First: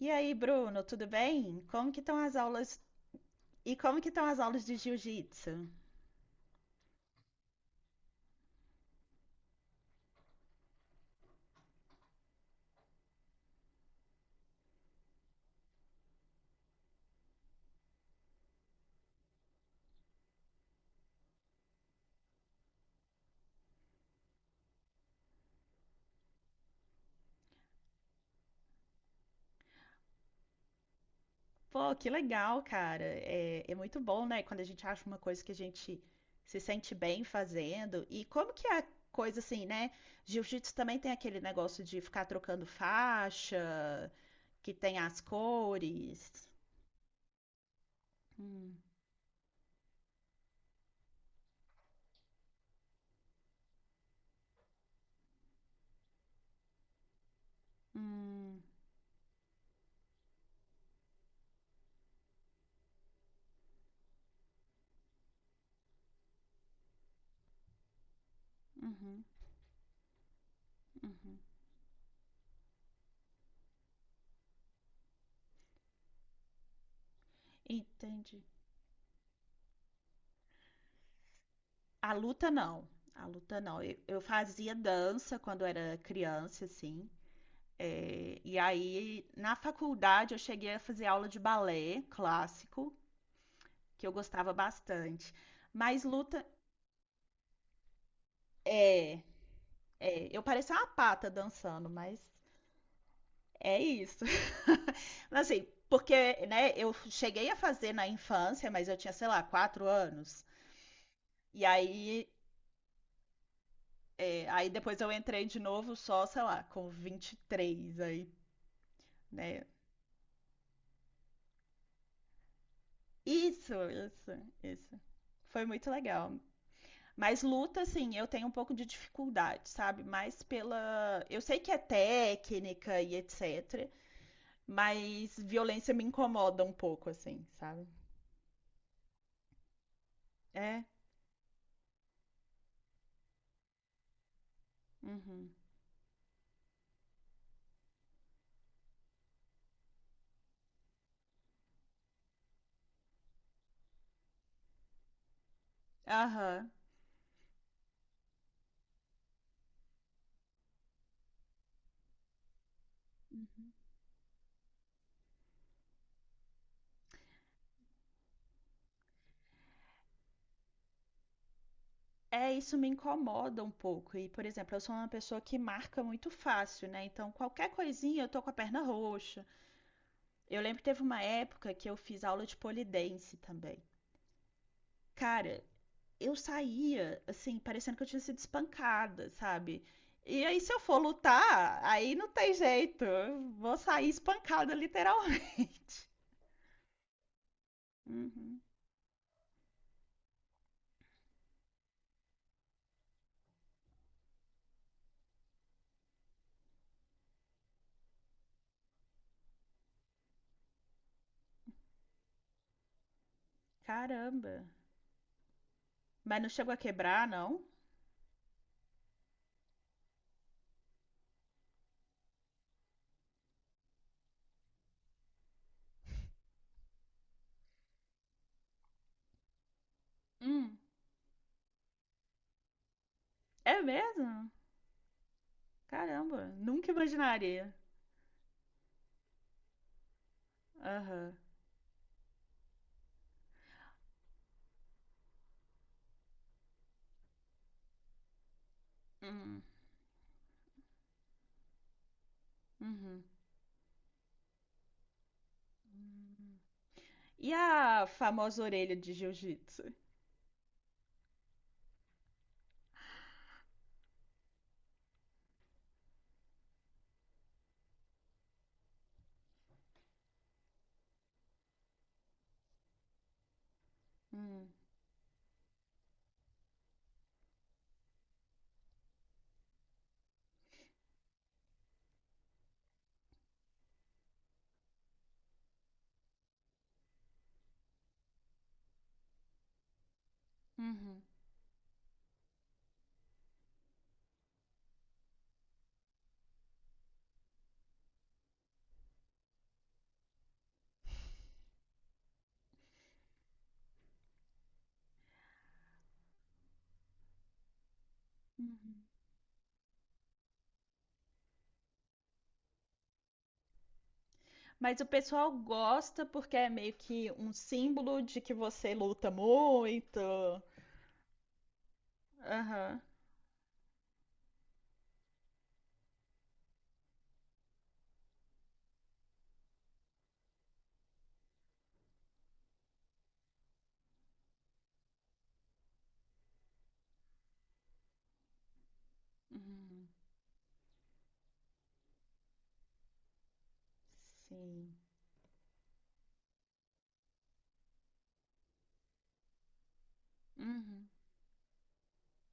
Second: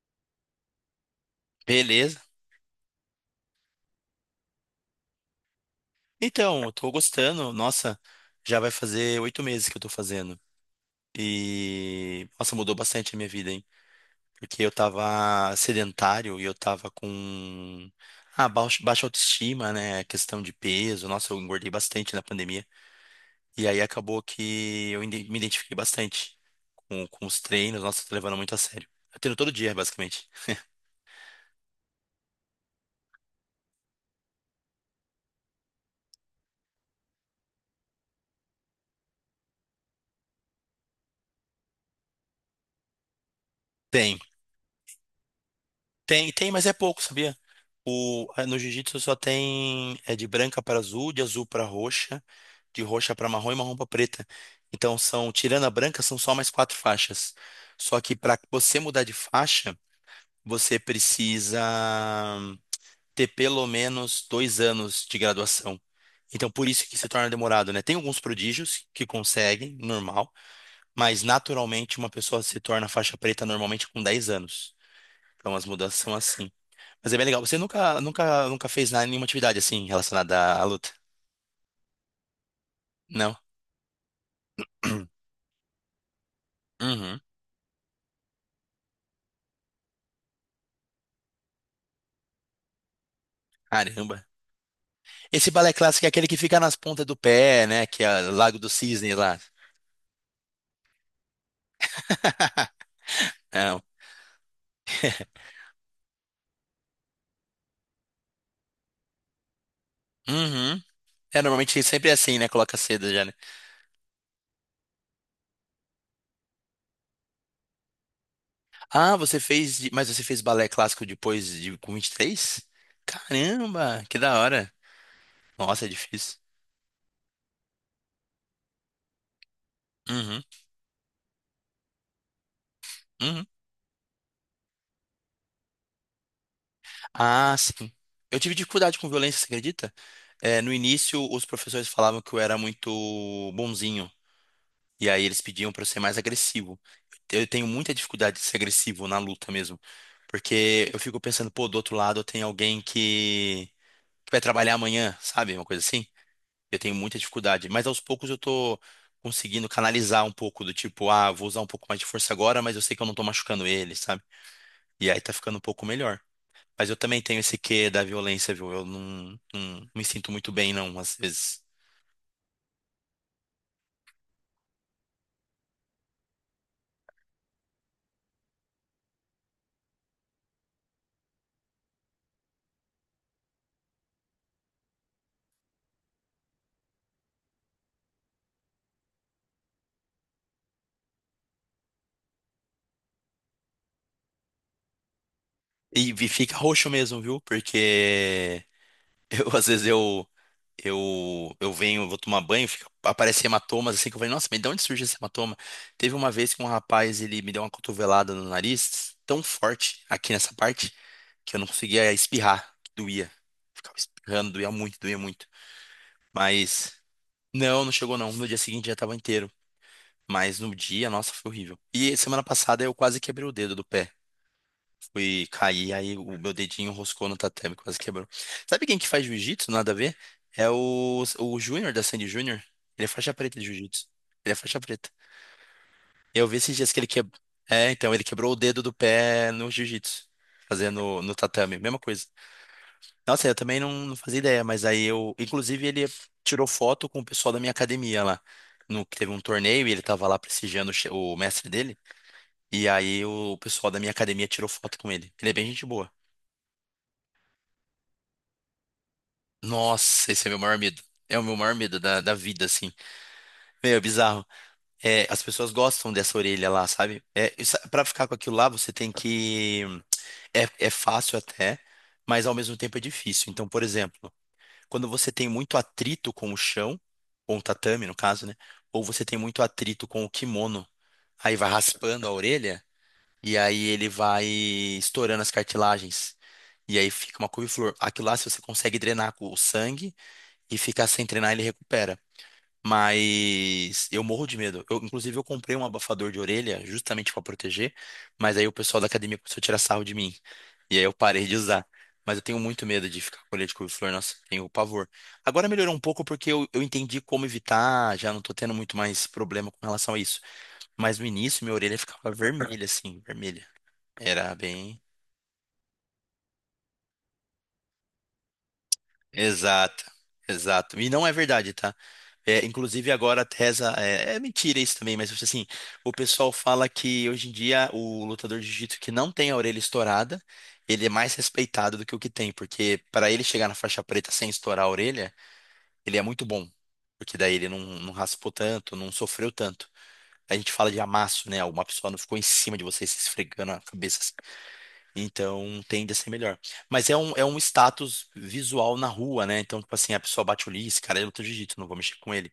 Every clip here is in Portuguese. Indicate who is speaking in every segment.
Speaker 1: E aí, Bruno, tudo bem? Como que estão
Speaker 2: Beleza.
Speaker 1: as aulas? E como que estão as aulas de jiu-jitsu?
Speaker 2: Então, eu tô gostando. Nossa, já vai fazer oito meses que eu tô fazendo. E, nossa, mudou bastante a minha vida, hein? Porque eu tava sedentário e eu tava com baixa autoestima, né? Questão de peso. Nossa, eu engordei bastante na pandemia. E aí acabou que me identifiquei bastante com os treinos. Nossa, eu tô levando muito a sério. Eu treino todo dia, basicamente.
Speaker 1: Pô, que legal, cara. É muito bom, né? Quando a gente acha uma coisa que a gente se sente bem fazendo. E como que é a coisa assim, né? Jiu-jitsu também tem aquele negócio de ficar trocando faixa,
Speaker 2: Tem.
Speaker 1: que tem as
Speaker 2: Tem,
Speaker 1: cores.
Speaker 2: tem, mas é pouco, sabia? No
Speaker 1: Hum,
Speaker 2: jiu-jitsu só tem é de branca para azul, de azul para roxa, de roxa para marrom e marrom para preta. Então são, tirando a branca, são só mais quatro faixas. Só que para
Speaker 1: hum,
Speaker 2: você mudar de faixa, você precisa ter pelo menos dois anos de graduação. Então por isso que se torna demorado, né? Tem alguns prodígios que
Speaker 1: uhum,
Speaker 2: conseguem, normal, mas
Speaker 1: uhum.
Speaker 2: naturalmente uma pessoa se torna faixa preta normalmente com 10 anos. Então as mudanças são assim. Mas é bem legal. Você nunca,
Speaker 1: Entendi.
Speaker 2: nunca, nunca fez nada, nenhuma atividade assim relacionada à luta?
Speaker 1: A luta não. A
Speaker 2: Não?
Speaker 1: luta não. Eu fazia dança quando era criança, assim.
Speaker 2: Uhum.
Speaker 1: É, e aí, na faculdade, eu cheguei a fazer aula de balé clássico, que eu
Speaker 2: Caramba.
Speaker 1: gostava bastante.
Speaker 2: Esse balé
Speaker 1: Mas
Speaker 2: clássico é aquele que
Speaker 1: luta.
Speaker 2: fica nas pontas do pé, né? Que é o Lago do Cisne
Speaker 1: É,
Speaker 2: lá.
Speaker 1: eu parecia uma pata dançando, mas é
Speaker 2: Não.
Speaker 1: isso. Mas, assim, porque, né, eu cheguei a fazer na infância, mas eu tinha, sei lá, quatro anos.
Speaker 2: Uhum. É,
Speaker 1: E
Speaker 2: normalmente sempre é
Speaker 1: aí,
Speaker 2: assim, né? Coloca cedo já, né?
Speaker 1: aí depois eu entrei de novo só, sei lá, com 23 aí,
Speaker 2: Ah, você
Speaker 1: né?
Speaker 2: fez. Mas você fez balé clássico depois de com 23?
Speaker 1: Isso,
Speaker 2: Caramba, que
Speaker 1: isso,
Speaker 2: da hora.
Speaker 1: isso. Foi
Speaker 2: Nossa, é
Speaker 1: muito legal.
Speaker 2: difícil.
Speaker 1: Mas luta, assim, eu tenho um pouco de dificuldade, sabe?
Speaker 2: Uhum.
Speaker 1: Mais pela. Eu sei que é técnica e
Speaker 2: Uhum.
Speaker 1: etc. Mas violência me incomoda um pouco, assim,
Speaker 2: Ah,
Speaker 1: sabe?
Speaker 2: sim. Eu tive dificuldade com violência, você acredita? É, no
Speaker 1: É?
Speaker 2: início, os professores falavam que eu era muito bonzinho. E aí eles
Speaker 1: Uhum.
Speaker 2: pediam para eu ser mais agressivo. Eu tenho muita dificuldade de ser agressivo na luta mesmo. Porque eu fico pensando, pô, do outro lado tem alguém que vai trabalhar amanhã, sabe? Uma coisa assim.
Speaker 1: Aham.
Speaker 2: Eu tenho muita dificuldade. Mas aos poucos eu tô conseguindo canalizar um pouco do tipo, ah, vou usar um pouco mais de força agora, mas eu sei que eu não tô machucando ele, sabe? E aí tá ficando um pouco melhor. Mas eu também tenho esse quê da violência, viu? Eu não, não me sinto muito bem, não, às vezes.
Speaker 1: É, isso me incomoda um pouco. E, por exemplo, eu sou uma pessoa que marca muito fácil, né? Então, qualquer coisinha eu tô com a perna roxa. Eu lembro que teve uma época que eu fiz aula de pole dance também. Cara, eu saía, assim, parecendo que eu tinha sido espancada, sabe? E aí, se eu for lutar, aí não tem jeito. Eu vou sair espancada, literalmente.
Speaker 2: E fica roxo mesmo, viu?
Speaker 1: Uhum.
Speaker 2: Porque eu, às vezes, eu venho, vou tomar banho, fica, aparece hematomas, assim, que eu falei, nossa, mas de onde surge esse hematoma? Teve uma vez que um rapaz, ele me deu uma cotovelada no nariz, tão forte, aqui nessa parte, que eu não conseguia espirrar, que doía. Ficava espirrando,
Speaker 1: Caramba.
Speaker 2: doía muito, doía muito.
Speaker 1: Mas não chegou a
Speaker 2: Mas,
Speaker 1: quebrar, não?
Speaker 2: não, não chegou não, no dia seguinte já tava inteiro. Mas no dia, nossa, foi horrível. E semana passada eu quase quebrei o dedo do pé. Fui cair, aí o meu dedinho roscou no tatame, quase quebrou. Sabe quem que faz jiu-jitsu? Nada a ver? É
Speaker 1: Hum.
Speaker 2: o Júnior da Sandy Júnior. Ele é faixa preta de
Speaker 1: É
Speaker 2: jiu-jitsu.
Speaker 1: mesmo?
Speaker 2: Ele é faixa preta. Eu
Speaker 1: Caramba,
Speaker 2: vi esses
Speaker 1: nunca
Speaker 2: dias que ele quebrou.
Speaker 1: imaginaria.
Speaker 2: É, então, ele quebrou o dedo do pé no jiu-jitsu. Fazendo no
Speaker 1: Aham.
Speaker 2: tatame, mesma coisa. Nossa, eu também não, não fazia ideia, mas aí eu. Inclusive, ele tirou foto com o pessoal da minha academia lá. No, que teve um
Speaker 1: Hum.
Speaker 2: torneio e ele tava lá prestigiando o mestre dele. E
Speaker 1: Uhum.
Speaker 2: aí o pessoal da minha academia tirou foto com ele. Ele é bem gente boa.
Speaker 1: Hum. E a famosa orelha de jiu-jitsu?
Speaker 2: Nossa, esse é meu maior medo. É o meu maior medo da vida, assim. Meu, é bizarro. É, as pessoas gostam dessa orelha lá, sabe? É, isso- pra ficar com aquilo lá, você tem que. É, é fácil até, mas ao mesmo tempo é difícil. Então, por exemplo,
Speaker 1: Hum.
Speaker 2: quando você tem muito atrito com o chão, com o tatame, no caso, né? Ou você tem muito atrito com o kimono, aí vai raspando a orelha. E aí ele vai estourando as cartilagens. E aí fica uma couve-flor. Aquilo lá, se você consegue drenar com o sangue e ficar
Speaker 1: Uhum.
Speaker 2: sem drenar, ele recupera. Mas eu morro de medo. Eu, inclusive, eu comprei um abafador de orelha justamente para proteger, mas aí o pessoal da academia começou a tirar sarro de mim. E aí eu parei de usar. Mas eu tenho muito medo de ficar com orelha de couve-flor. Nossa, tenho pavor. Agora melhorou um pouco porque eu entendi como evitar, já não tô tendo
Speaker 1: Uhum.
Speaker 2: muito mais problema com relação a isso. Mas no início, minha orelha ficava vermelha, assim, vermelha. Era bem.
Speaker 1: Mas o pessoal gosta porque é meio que um símbolo de que você luta
Speaker 2: Exato,
Speaker 1: muito.
Speaker 2: exato. E não é verdade, tá? É,
Speaker 1: Aham.
Speaker 2: inclusive agora a tesa é, é mentira isso também, mas tipo assim, o pessoal fala que hoje em dia o lutador de jiu-jitsu que não tem a orelha estourada, ele é mais respeitado do que o que tem, porque para ele chegar na faixa preta sem estourar a orelha, ele é muito bom, porque daí ele não, não raspou tanto, não sofreu tanto.
Speaker 1: Uhum.
Speaker 2: A gente fala de amasso, né? Uma pessoa não ficou em cima de você se esfregando a cabeça.
Speaker 1: Sim.
Speaker 2: Então tende a ser melhor. Mas é um status visual na rua, né? Então, tipo assim, a pessoa bate o olho, "Ih, esse
Speaker 1: Uhum.
Speaker 2: cara é luta de jiu-jitsu, não vou mexer com ele.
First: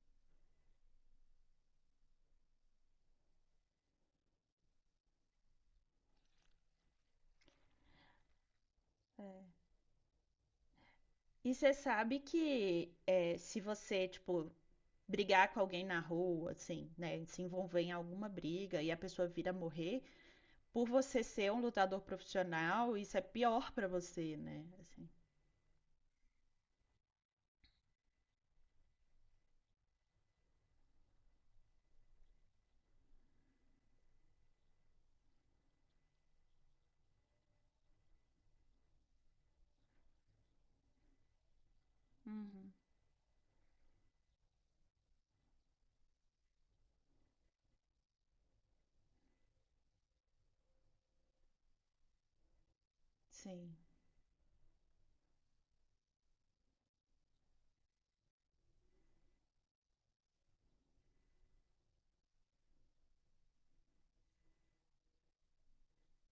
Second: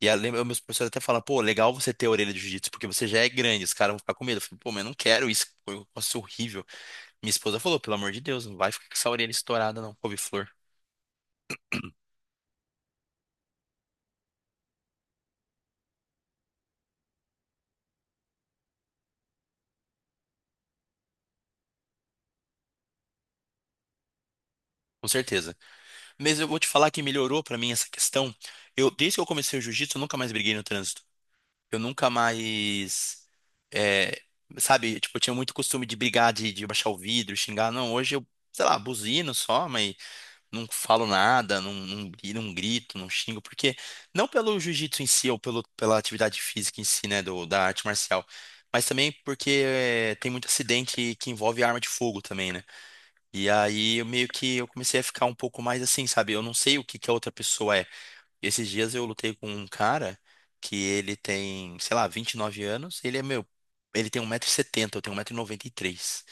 Speaker 2: E a, lembra- meus professores até falam, pô, legal você ter a orelha de jiu-jitsu, porque você já é grande, os caras vão ficar com medo. Eu falei, pô, mas eu não quero isso, eu posso horrível. Minha esposa falou, pelo amor de Deus, não vai ficar com essa orelha
Speaker 1: É.
Speaker 2: estourada, não, couve-flor.
Speaker 1: E você sabe que é, se você, tipo, brigar com alguém na rua, assim, né, se envolver em alguma briga e a pessoa vir a morrer, por você ser um lutador profissional, isso é pior pra você, né?
Speaker 2: Com
Speaker 1: Assim.
Speaker 2: certeza. Mas eu vou te falar que melhorou pra mim essa questão. Eu, desde que eu comecei o jiu-jitsu, eu nunca mais briguei no trânsito. Eu nunca mais, é, sabe, tipo, eu tinha muito costume de brigar, de baixar o vidro, xingar. Não, hoje eu, sei lá, buzino só, mas não falo nada, não, não
Speaker 1: Uhum.
Speaker 2: grito, não xingo, porque não pelo jiu-jitsu em si ou pelo, pela atividade física em si, né, da arte marcial, mas também porque é, tem muito acidente que envolve arma de fogo também, né? E
Speaker 1: Sim.
Speaker 2: aí eu meio que eu comecei a ficar um pouco mais assim, sabe? Eu não sei o que que a outra pessoa é. E esses dias eu lutei com um cara que ele tem, sei lá, 29 anos. Ele é meu. Ele tem um 170 setenta, eu tenho um metro e noventa e três,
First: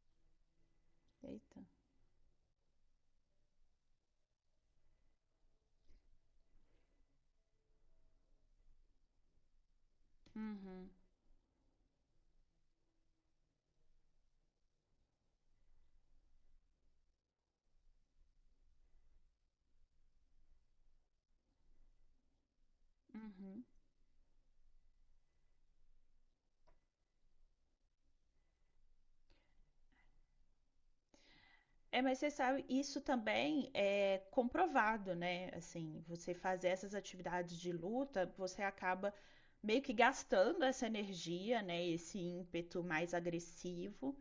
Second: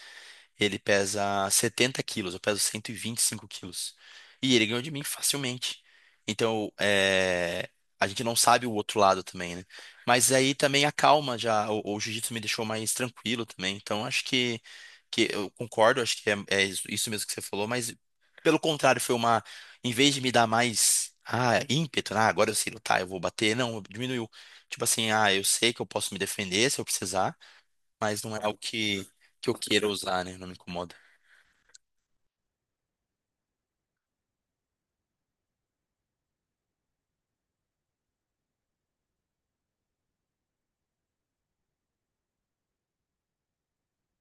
Speaker 2: ele pesa
Speaker 1: Eita.
Speaker 2: 70 quilos, eu peso cento e vinte e cinco quilos. E ele ganhou de mim facilmente. Então, é, a gente não sabe o outro lado também, né? Mas aí também
Speaker 1: Uhum.
Speaker 2: a calma já, o jiu-jitsu me deixou mais tranquilo também. Então, acho que eu concordo, acho que é, é isso mesmo que você falou, mas pelo contrário, foi uma, em vez de me dar mais, ah, ímpeto, ah, agora eu sei lutar, eu vou bater,
Speaker 1: Uhum.
Speaker 2: não, diminuiu. Tipo assim, ah, eu sei que eu posso me defender se eu precisar, mas não é algo que eu queira usar, né? Não me incomoda.
Speaker 1: É, mas você sabe, isso também é comprovado, né? Assim, você fazer essas atividades de luta, você acaba meio que gastando essa energia, né? Esse ímpeto mais agressivo,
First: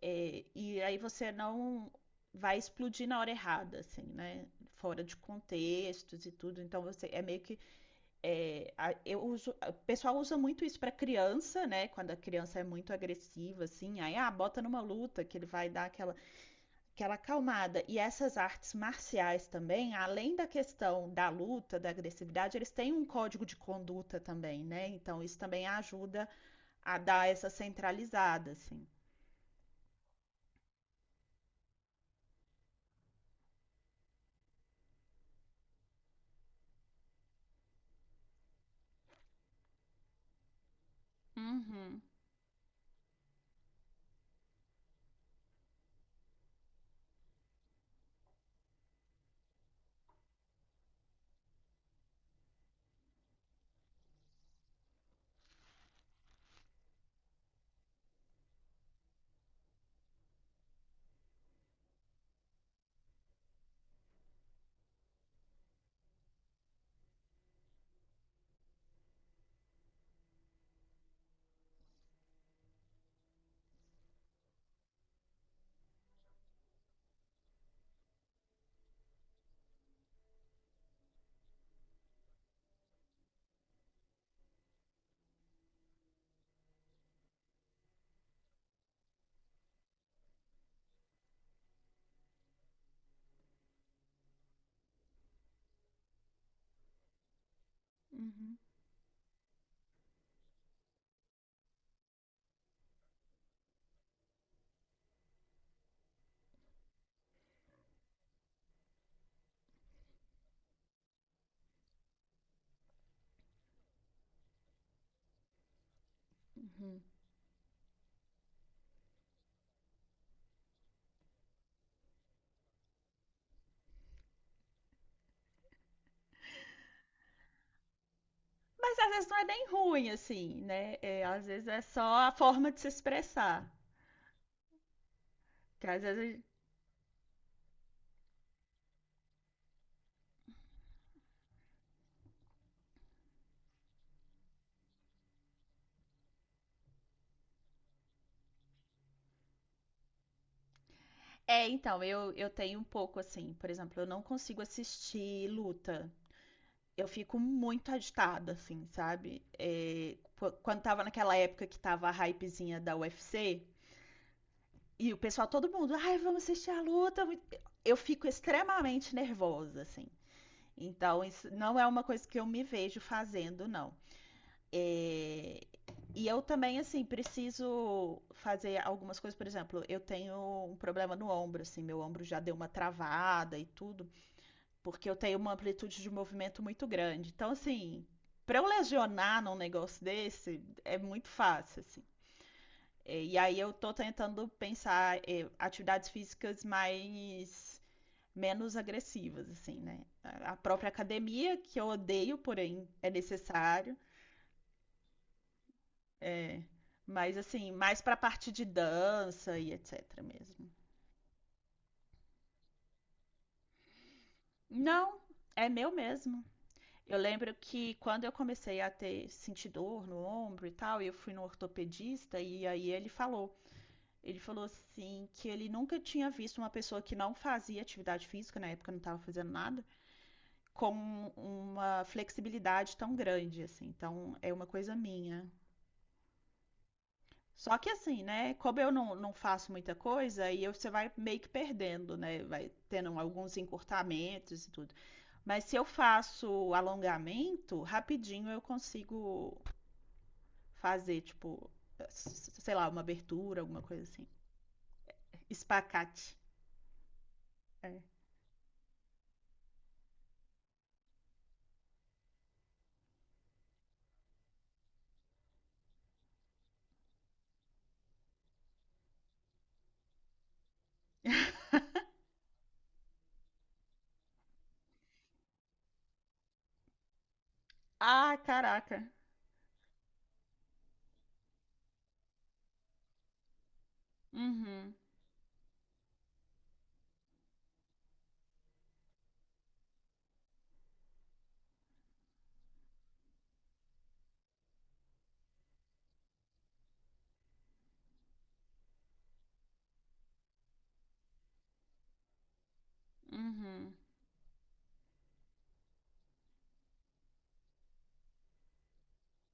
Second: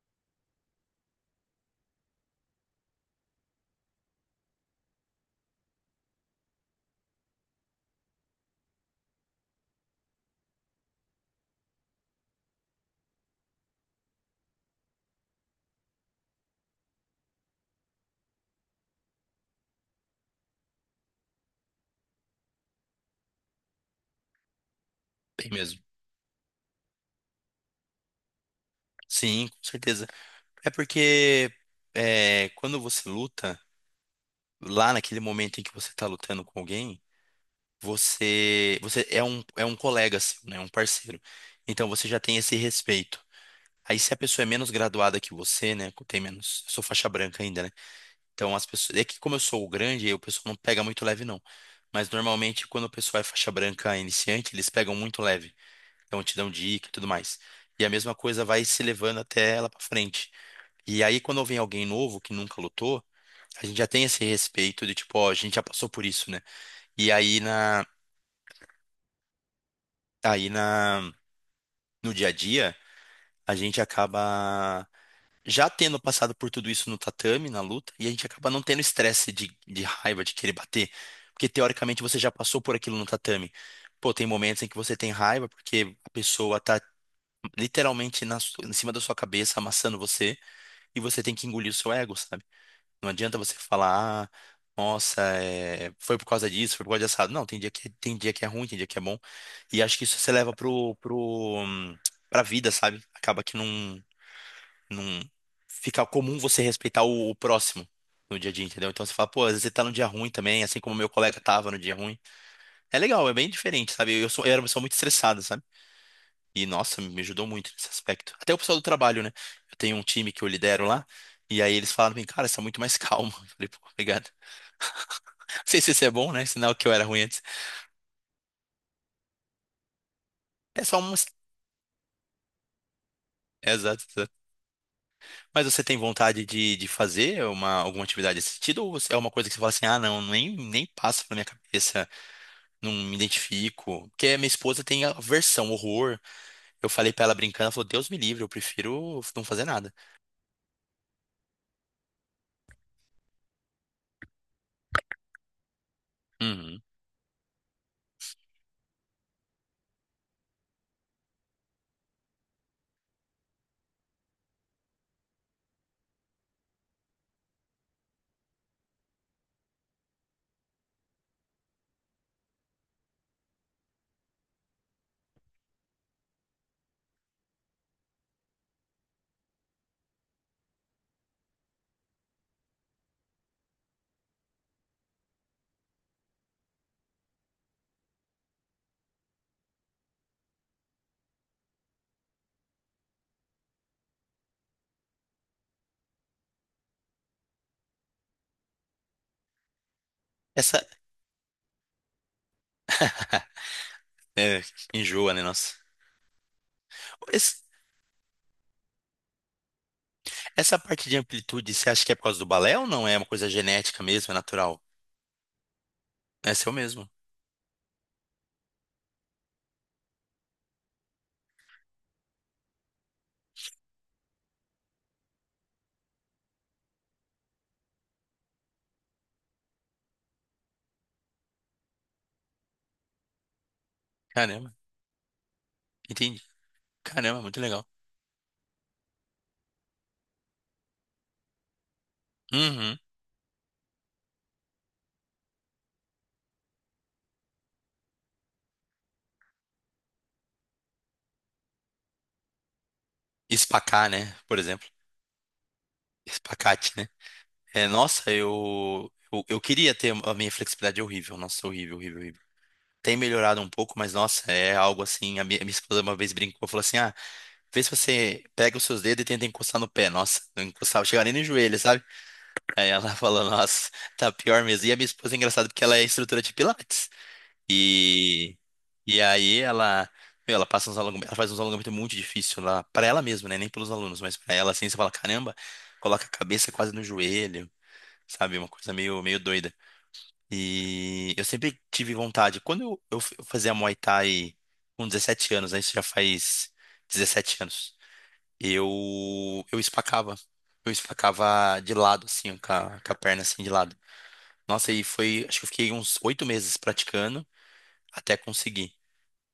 Speaker 1: é, e aí você não vai explodir na hora errada, assim, né? Fora de contextos e tudo. Então você é meio que é, a- eu uso, o pessoal usa muito isso para criança, né? Quando a criança é muito agressiva, assim, aí ah, bota numa luta que ele vai dar aquela acalmada. E essas artes marciais também, além da questão da luta, da agressividade, eles têm um código de conduta também, né? Então isso
Speaker 2: Bem
Speaker 1: também
Speaker 2: mesmo.
Speaker 1: ajuda a dar essa centralizada, assim.
Speaker 2: Sim, com certeza. É porque é, quando você luta, lá naquele momento em que você tá lutando com alguém, você, é um colega seu, né? Um parceiro. Então
Speaker 1: Uhum,
Speaker 2: você já tem esse respeito. Aí se a pessoa é menos graduada que você, né? Tem menos. Eu sou faixa branca ainda, né? Então as pessoas. É que como eu sou o grande, o pessoal não pega muito leve, não. Mas normalmente quando o pessoal é faixa branca iniciante, eles pegam muito leve. Então te dão dica e tudo mais. E a mesma coisa vai se levando até ela pra frente. E aí quando vem alguém novo que nunca lutou, a gente já tem esse respeito de tipo, ó, a gente já passou por isso, né? E aí na No dia a dia, a gente acaba já tendo passado por tudo isso no tatame, na luta, e a gente acaba não tendo estresse de raiva, de querer bater, porque teoricamente você já passou por aquilo no tatame. Pô, tem momentos em que você tem raiva porque a pessoa tá literalmente em cima da sua cabeça, amassando você, e você tem que engolir o seu ego, sabe? Não adianta você falar, ah, nossa, é, foi por causa disso, foi por causa disso. Não, tem dia que é
Speaker 1: uhum,
Speaker 2: ruim, tem dia que é bom. E acho que isso você leva pro, hum, pra vida, sabe? Acaba que não, não fica comum você respeitar o próximo no dia a dia, entendeu? Então você fala, pô, às vezes você tá num dia ruim também, assim como meu colega tava no dia ruim. É legal, é bem diferente, sabe? Eu sou, eu era uma pessoa muito estressada, sabe? E, nossa,
Speaker 1: uhum.
Speaker 2: me ajudou muito nesse aspecto. Até o pessoal do trabalho, né? Eu tenho um time que eu lidero lá, e aí eles falaram pra mim, cara, você é muito mais calmo. Eu falei, pô, obrigado. Não sei se isso é bom, né? Sinal que eu era ruim antes.
Speaker 1: Mas às vezes não é nem ruim, assim,
Speaker 2: É só
Speaker 1: né?
Speaker 2: um.
Speaker 1: É, às vezes é só a forma de se expressar.
Speaker 2: É, exato, exato. Mas você
Speaker 1: Que
Speaker 2: tem
Speaker 1: às vezes.
Speaker 2: vontade de fazer uma, alguma atividade desse sentido? Ou você- é uma coisa que você fala assim, ah, não, nem, nem passa pela minha cabeça, não me identifico? Porque a minha esposa tem aversão, horror. Eu falei pra ela brincando, ela falou, Deus me livre, eu prefiro não fazer nada.
Speaker 1: É, então, eu tenho um pouco assim, por exemplo, eu não consigo assistir luta.
Speaker 2: Uhum.
Speaker 1: Eu fico muito agitada, assim, sabe? É, quando tava naquela época que tava a hypezinha da UFC, e o pessoal, todo mundo, ai, vamos assistir a luta. Muito-" Eu fico extremamente nervosa, assim. Então, isso não é uma coisa que eu me vejo fazendo, não. É, e eu também, assim, preciso fazer algumas coisas. Por exemplo, eu tenho um problema no ombro, assim, meu ombro já deu uma travada e tudo porque eu tenho uma amplitude de movimento muito grande. Então, assim, para eu lesionar num negócio desse, é muito fácil, assim. E aí eu tô tentando pensar atividades físicas mais menos agressivas, assim, né? A
Speaker 2: Essa.
Speaker 1: própria academia, que eu odeio, porém é necessário,
Speaker 2: É, enjoa, né, nossa?
Speaker 1: é, mas
Speaker 2: Esse-
Speaker 1: assim, mais pra parte de dança e etc mesmo.
Speaker 2: Essa parte de amplitude, você acha que é por causa do balé ou não? É uma coisa genética mesmo, é natural?
Speaker 1: Não, é meu mesmo.
Speaker 2: É seu mesmo.
Speaker 1: Eu lembro que quando eu comecei a ter sentir dor no ombro e tal, eu fui no ortopedista e aí ele falou assim que ele nunca tinha visto uma pessoa que não fazia atividade física, na época não estava fazendo nada, com uma flexibilidade tão grande assim. Então é uma
Speaker 2: Caramba,
Speaker 1: coisa minha.
Speaker 2: entendi. Caramba, muito
Speaker 1: Só
Speaker 2: legal.
Speaker 1: que assim, né? Como eu não faço muita coisa, aí eu- você vai meio que perdendo, né? Vai
Speaker 2: Uhum.
Speaker 1: tendo alguns encurtamentos e tudo. Mas se eu faço alongamento, rapidinho eu consigo fazer, tipo, sei lá, uma abertura, alguma coisa
Speaker 2: Espacar,
Speaker 1: assim.
Speaker 2: né? Por exemplo.
Speaker 1: Espacate.
Speaker 2: Espacate, né? É,
Speaker 1: É.
Speaker 2: nossa, eu queria ter a minha flexibilidade é horrível. Nossa, horrível, horrível, horrível. Tem melhorado um pouco, mas nossa, é algo assim. Minha esposa uma vez brincou, falou assim: ah, vê se você pega os seus dedos e tenta encostar no pé. Nossa, não encostava, chegava nem no joelho, sabe? Aí ela falou: nossa, tá pior mesmo. E a minha esposa é engraçada porque ela é instrutora de Pilates.
Speaker 1: Ah,
Speaker 2: E,
Speaker 1: caraca.
Speaker 2: e aí ela, meu, ela passa uns alongamento, ela faz uns alongamentos muito difícil lá, para ela mesma, né? Nem pelos alunos, mas para ela assim,
Speaker 1: Uhum,
Speaker 2: você fala, caramba, coloca a cabeça quase no joelho, sabe? Uma coisa meio, meio doida. E eu sempre tive vontade. Quando eu, eu fazia Muay Thai com 17 anos, né? Isso já faz 17 anos. Eu espacava. Eu espacava de lado, assim, com a perna assim de
Speaker 1: uhum.
Speaker 2: lado. Nossa, e foi, acho que eu fiquei uns oito meses praticando até conseguir.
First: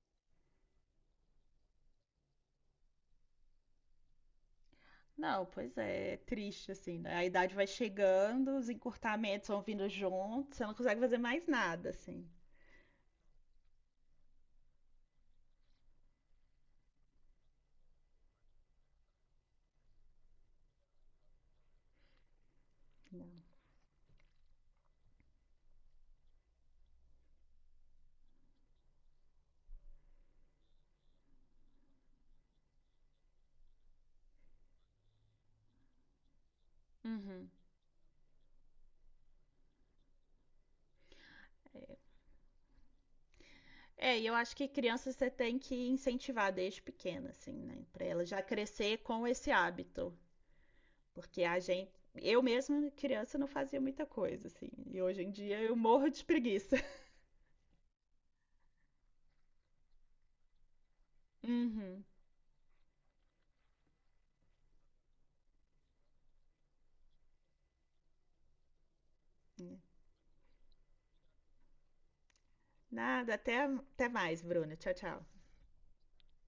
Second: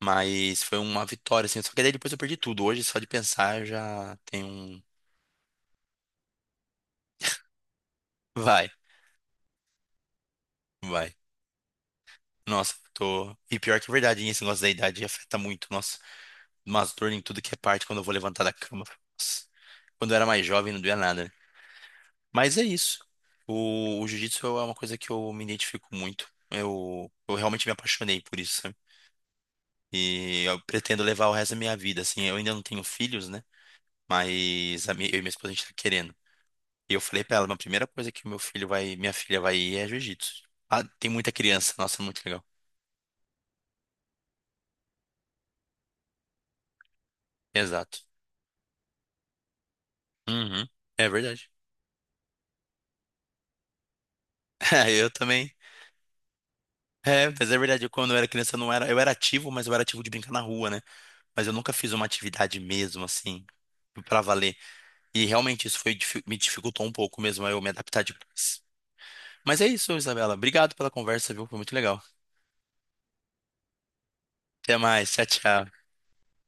Speaker 2: Mas foi uma vitória, assim. Só que daí depois eu perdi tudo. Hoje, só de pensar, eu já tem um.
Speaker 1: Não, pois é, é triste assim, né? A idade vai chegando, os
Speaker 2: Vai,
Speaker 1: encurtamentos vão vindo juntos, você não consegue
Speaker 2: vai.
Speaker 1: fazer mais nada, assim.
Speaker 2: Nossa, tô. E pior que é verdade, esse negócio da idade afeta muito. Nossa, umas dor em tudo que é parte quando eu vou levantar da cama. Nossa. Quando eu era mais jovem, não doía nada, né? Mas é isso.
Speaker 1: Não.
Speaker 2: O jiu-jitsu é uma coisa que eu me identifico muito. Eu realmente me apaixonei por isso, sabe? E eu pretendo levar o resto da minha vida, assim. Eu ainda não tenho filhos, né? Mas a minha, eu e minha esposa, a gente tá querendo. E eu falei pra
Speaker 1: Uhum.
Speaker 2: ela, a primeira coisa que o meu filho vai, minha filha vai ir é jiu-jitsu. Ah, tem muita criança, nossa, muito legal.
Speaker 1: É, e eu acho que criança você tem que incentivar desde pequena, assim, né?
Speaker 2: Exato.
Speaker 1: Pra ela já crescer com esse hábito.
Speaker 2: Uhum. É
Speaker 1: Porque
Speaker 2: verdade.
Speaker 1: a gente, eu mesma criança não fazia muita coisa assim, e
Speaker 2: Eu
Speaker 1: hoje em
Speaker 2: também.
Speaker 1: dia eu morro de preguiça.
Speaker 2: É, mas é verdade, eu, quando eu era criança eu não era, eu era ativo, mas eu era ativo de brincar na rua, né? Mas eu nunca fiz
Speaker 1: Uhum.
Speaker 2: uma atividade mesmo assim pra valer. E realmente isso me dificultou um pouco mesmo aí eu me adaptar depois. Mas é isso, Isabela. Obrigado pela conversa, viu? Foi muito legal.
Speaker 1: Nada, até mais,
Speaker 2: Até
Speaker 1: Bruna. Tchau,
Speaker 2: mais. Tchau,
Speaker 1: tchau.
Speaker 2: tchau.